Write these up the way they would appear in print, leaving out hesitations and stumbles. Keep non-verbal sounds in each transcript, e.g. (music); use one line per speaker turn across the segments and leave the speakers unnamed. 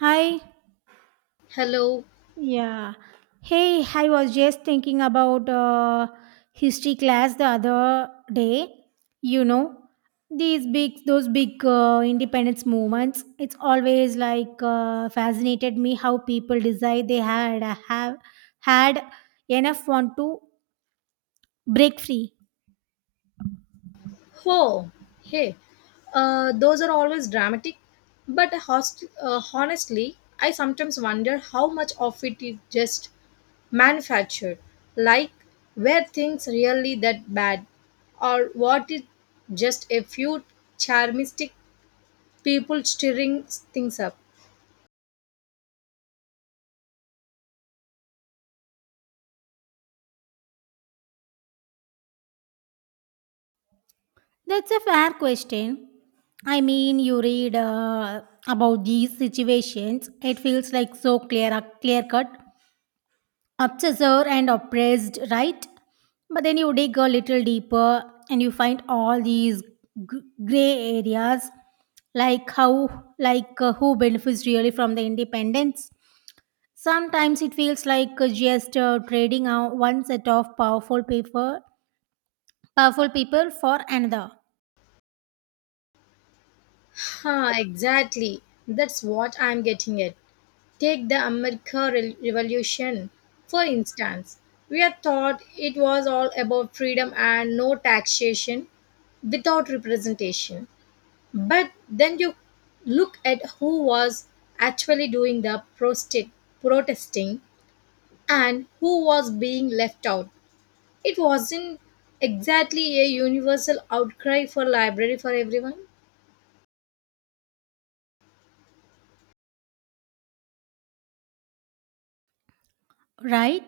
Hi.
Hello.
Yeah. Hey, I was just thinking about history class the other day. You know, those big independence movements. It's always like fascinated me how people decide they had have had enough want to break free.
Oh, hey. Those are always dramatic, but honestly, I sometimes wonder how much of it is just manufactured. Like, were things really that bad, or what is just a few charmistic people stirring things up?
That's a fair question. I mean, you read about these situations. It feels like so clear cut obsessor and oppressed, right? But then you dig a little deeper and you find all these gray areas, like who benefits really from the independence. Sometimes it feels like just trading out one set of powerful people for another,
Ha, exactly. That's what I'm getting at. Take the Revolution, for instance. We are taught it was all about freedom and no taxation without representation. But then you look at who was actually doing the protesting and who was being left out. It wasn't exactly a universal outcry for library for everyone.
right?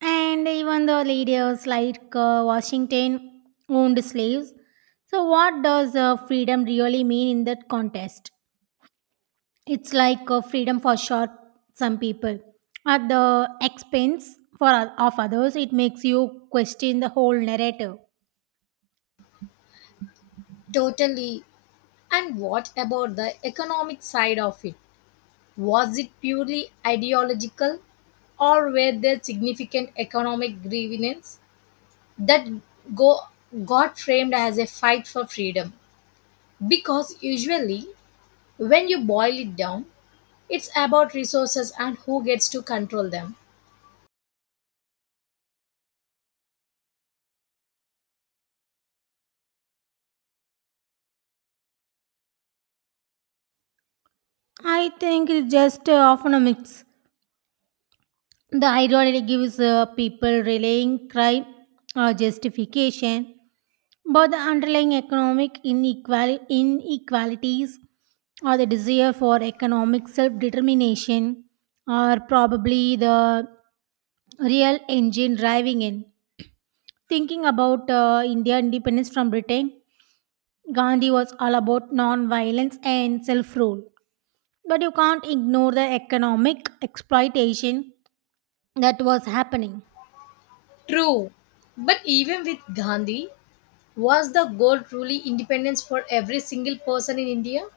And even the leaders like Washington owned slaves. So, what does freedom really mean in that contest? It's like a freedom for short some people at the expense for of others. It makes you question the whole narrative.
Totally. And what about the economic side of it? Was it purely ideological or were there significant economic grievances that go, got framed as a fight for freedom? Because usually, when you boil it down, it's about resources and who gets to control them.
I think it's just often a mix. The ideology gives people relaying crime or justification, but the underlying inequalities or the desire for economic self-determination are probably the real engine driving in. Thinking about India independence from Britain, Gandhi was all about non-violence and self-rule. But you can't ignore the economic exploitation that was happening.
True, but even with Gandhi, was the goal truly independence for every single person in India?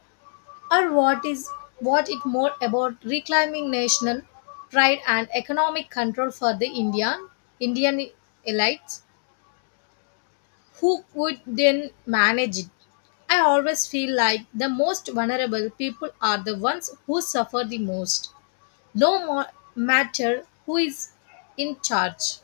Or what is what it more about reclaiming national pride and economic control for the Indian elites who would then manage it. I always feel like the most vulnerable people are the ones who suffer the most, no more matter who is in charge.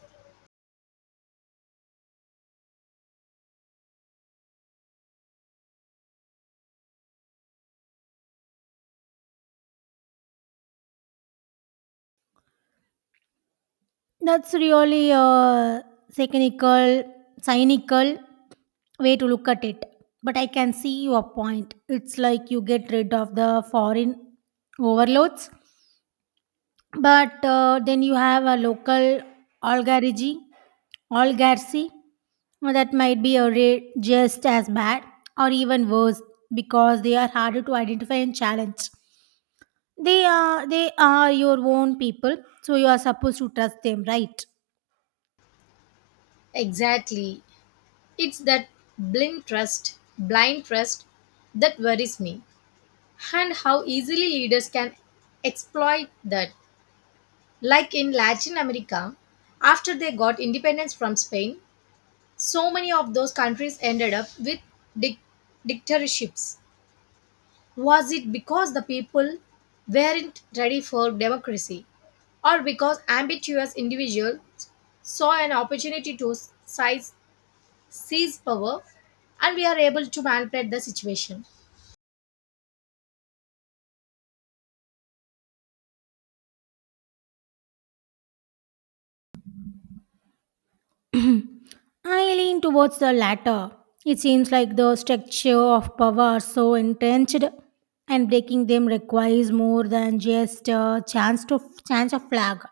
That's really a cynical, cynical way to look at it. But I can see your point. It's like you get rid of the foreign overloads. But then you have a local oligarchy, oligarchy that might be a just as bad or even worse, because they are harder to identify and challenge. They are your own people, so you are supposed to trust them, right?
Exactly. It's that blind trust that worries me, and how easily leaders can exploit that. Like in Latin America, after they got independence from Spain, so many of those countries ended up with dic- dictatorships. Was it because the people weren't ready for democracy, or because ambitious individuals saw an opportunity to size, seize power and we are able to manipulate the situation?
(clears throat) I lean towards the latter. It seems like the structure of power is so entrenched, and breaking them requires more than just a chance of flag.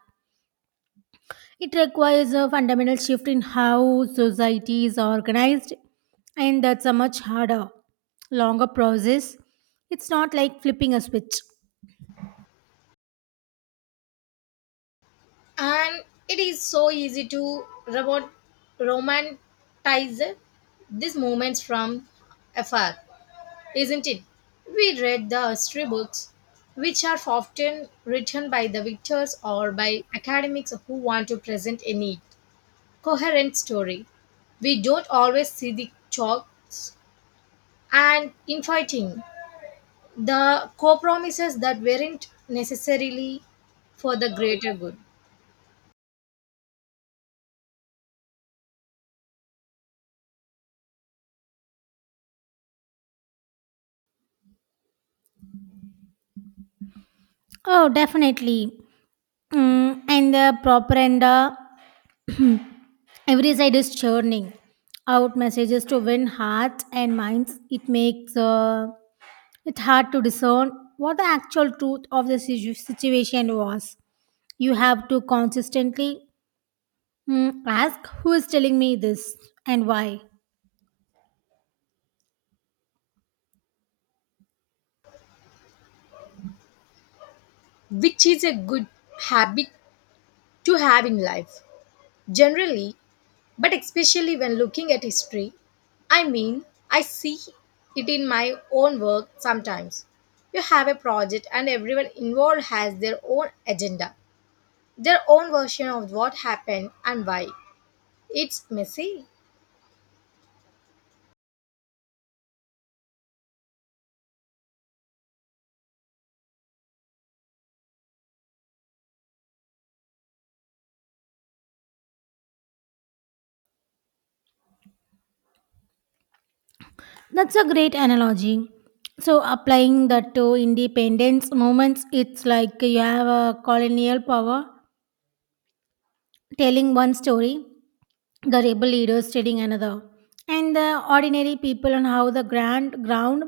It requires a fundamental shift in how society is organized, and that's a much harder, longer process. It's not like flipping a switch.
And it is so easy to robot romanticize these moments from afar, isn't it? We read the history books, which are often written by the victors or by academics who want to present a neat, coherent story. We don't always see the chalks and infighting, the compromises that weren't necessarily for the greater good,
Oh, definitely. Mm, and the propaganda, every side is churning out messages to win hearts and minds. It makes it hard to discern what the actual truth of the situation was. You have to consistently Hmm. ask who is telling me this and why.
which is a good habit to have in life. Generally, but especially when looking at history, I mean, I see it in my own work sometimes. You have a project, and everyone involved has their own agenda, their own version of what happened and why. It's messy.
That's a great analogy. So, applying that to independence moments, it's like you have a colonial power telling one story, the rebel leaders telling another, and the ordinary people on how the grand ground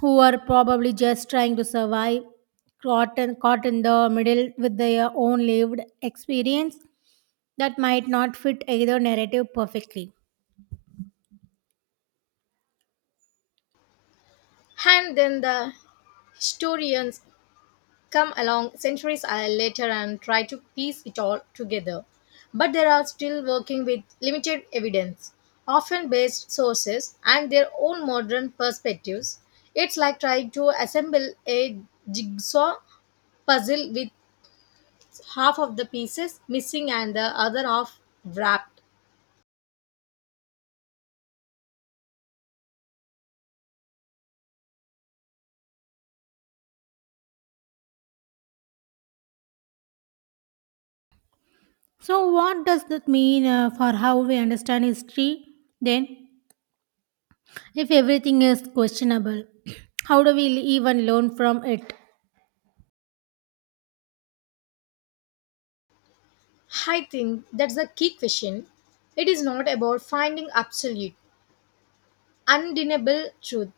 who are probably just trying to survive caught in the middle with their own lived experience that might not fit either narrative perfectly.
And then the historians come along centuries later and try to piece it all together. But they are still working with limited evidence, often based sources, and their own modern perspectives. It's like trying to assemble a jigsaw puzzle with half of the pieces missing and the other half wrapped.
So, what does that mean for how we understand history? Then, if everything is questionable, (clears throat) how do we even learn from it?
I think that's the key question. It is not about finding absolute, undeniable truth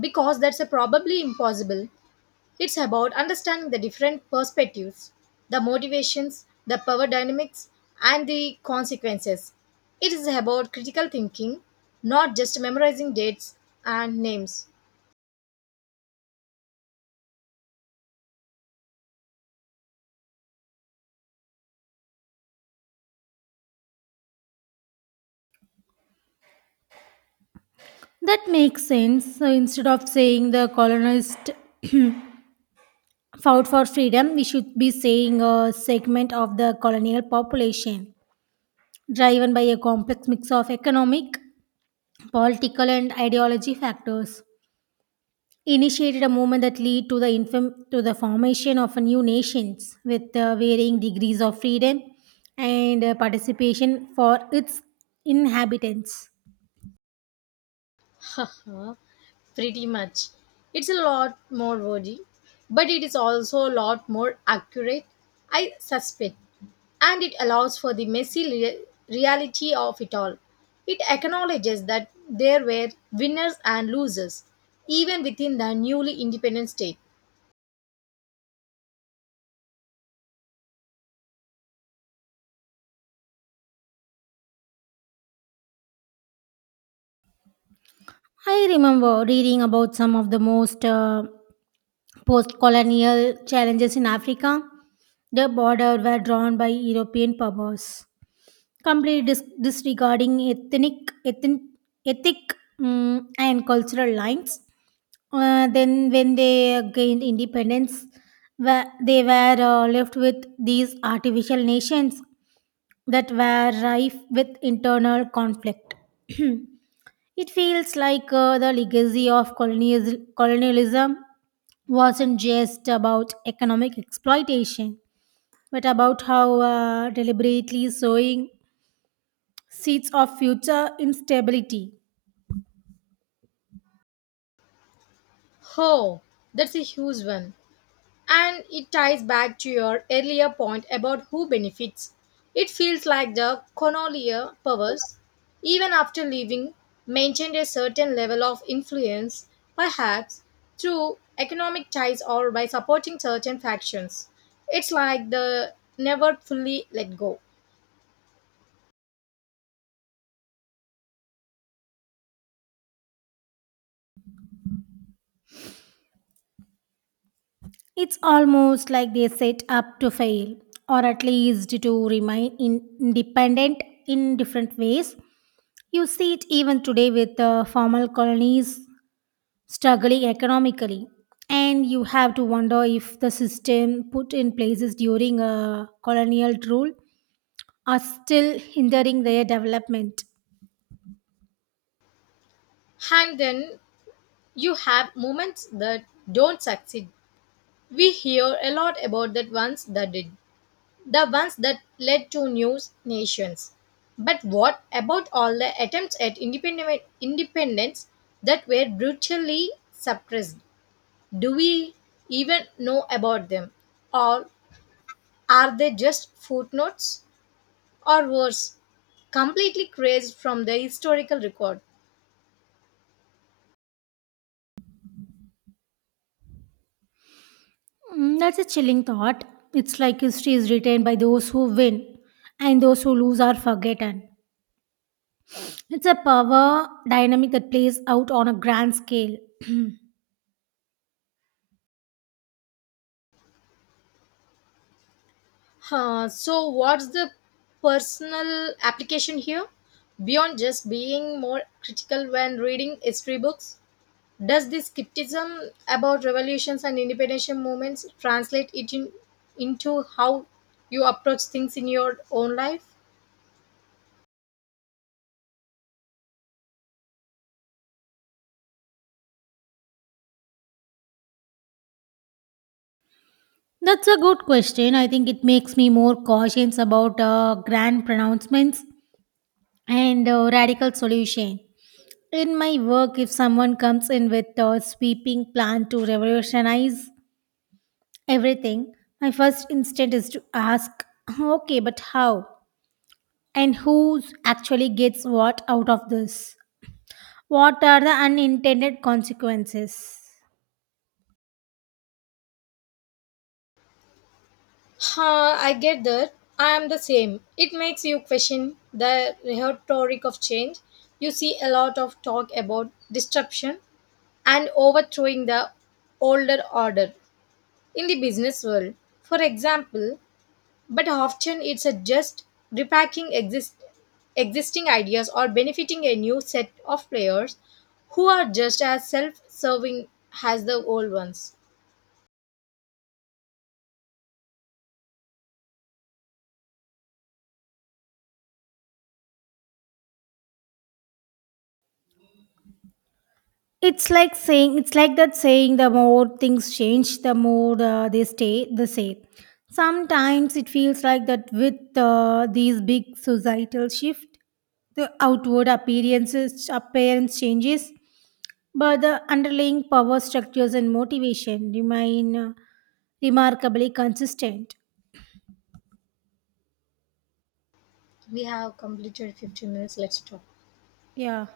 because that's a probably impossible. It's about understanding the different perspectives, the motivations, the power dynamics, and the consequences. It is about critical thinking, not just memorizing dates and names.
That makes sense. So, instead of saying the colonist fought for freedom, we should be saying a segment of the colonial population driven by a complex mix of economic, political, and ideology factors initiated a movement that led to the formation of new nations with varying degrees of freedom and participation for its inhabitants.
(laughs) Haha, pretty much. It's a lot more wordy, but it is also a lot more accurate, I suspect. And it allows for the reality of it all. It acknowledges that there were winners and losers, even within the newly independent state.
I remember reading about some of the most post-colonial challenges in Africa. The border were drawn by European powers completely disregarding ethnic ethnic ethic mm and cultural lines. Then when they gained independence they were left with these artificial nations that were rife with internal conflict. (clears throat) It feels like the legacy of colonialism wasn't just about economic exploitation, but about how deliberately sowing seeds of future instability.
Oh, that's a huge one. And it ties back to your earlier point about who benefits. It feels like the colonial powers, even after leaving, maintained a certain level of influence, perhaps through economic ties or by supporting certain factions. It's like the never fully let go.
It's almost like they set up to fail, or at least to remain independent in different ways. You see it even today with formal colonies struggling economically. And you have to wonder if the system put in places during a colonial rule are still hindering their development.
And then you have moments that don't succeed. We hear a lot about that ones that did, the ones that led to new nations. But what about all the attempts at independence that were brutally suppressed? Do we even know about them? Or are they just footnotes? Or worse, completely erased from the historical record?
Mm, that's a chilling thought. It's like history is written by those who win, and those who lose are forgotten. It's a power dynamic that plays out on a grand scale. (clears throat)
Huh, so, what's the personal application here? Beyond just being more critical when reading history books? Does this skepticism about revolutions and independence movements into how you approach things in your own life?
That's a good question. I think it makes me more cautious about grand pronouncements and radical solution. In my work, if someone comes in with a sweeping plan to revolutionize everything, my first instinct is to ask, okay, but how? And who actually gets what out of this? What are the unintended consequences?
Huh, I get that. I am the same. It makes you question the rhetoric of change. You see a lot of talk about disruption and overthrowing the older order in the business world. For example, but often it's a just repacking exist, existing ideas or benefiting a new set of players who are just as self-serving as the old ones.
It's like that saying, the more things change, the more they stay the same. Sometimes it feels like that with these big societal shift, the appearance changes, but the underlying power structures and motivation remain remarkably consistent.
We have completed 15 minutes. Let's talk.
Yeah.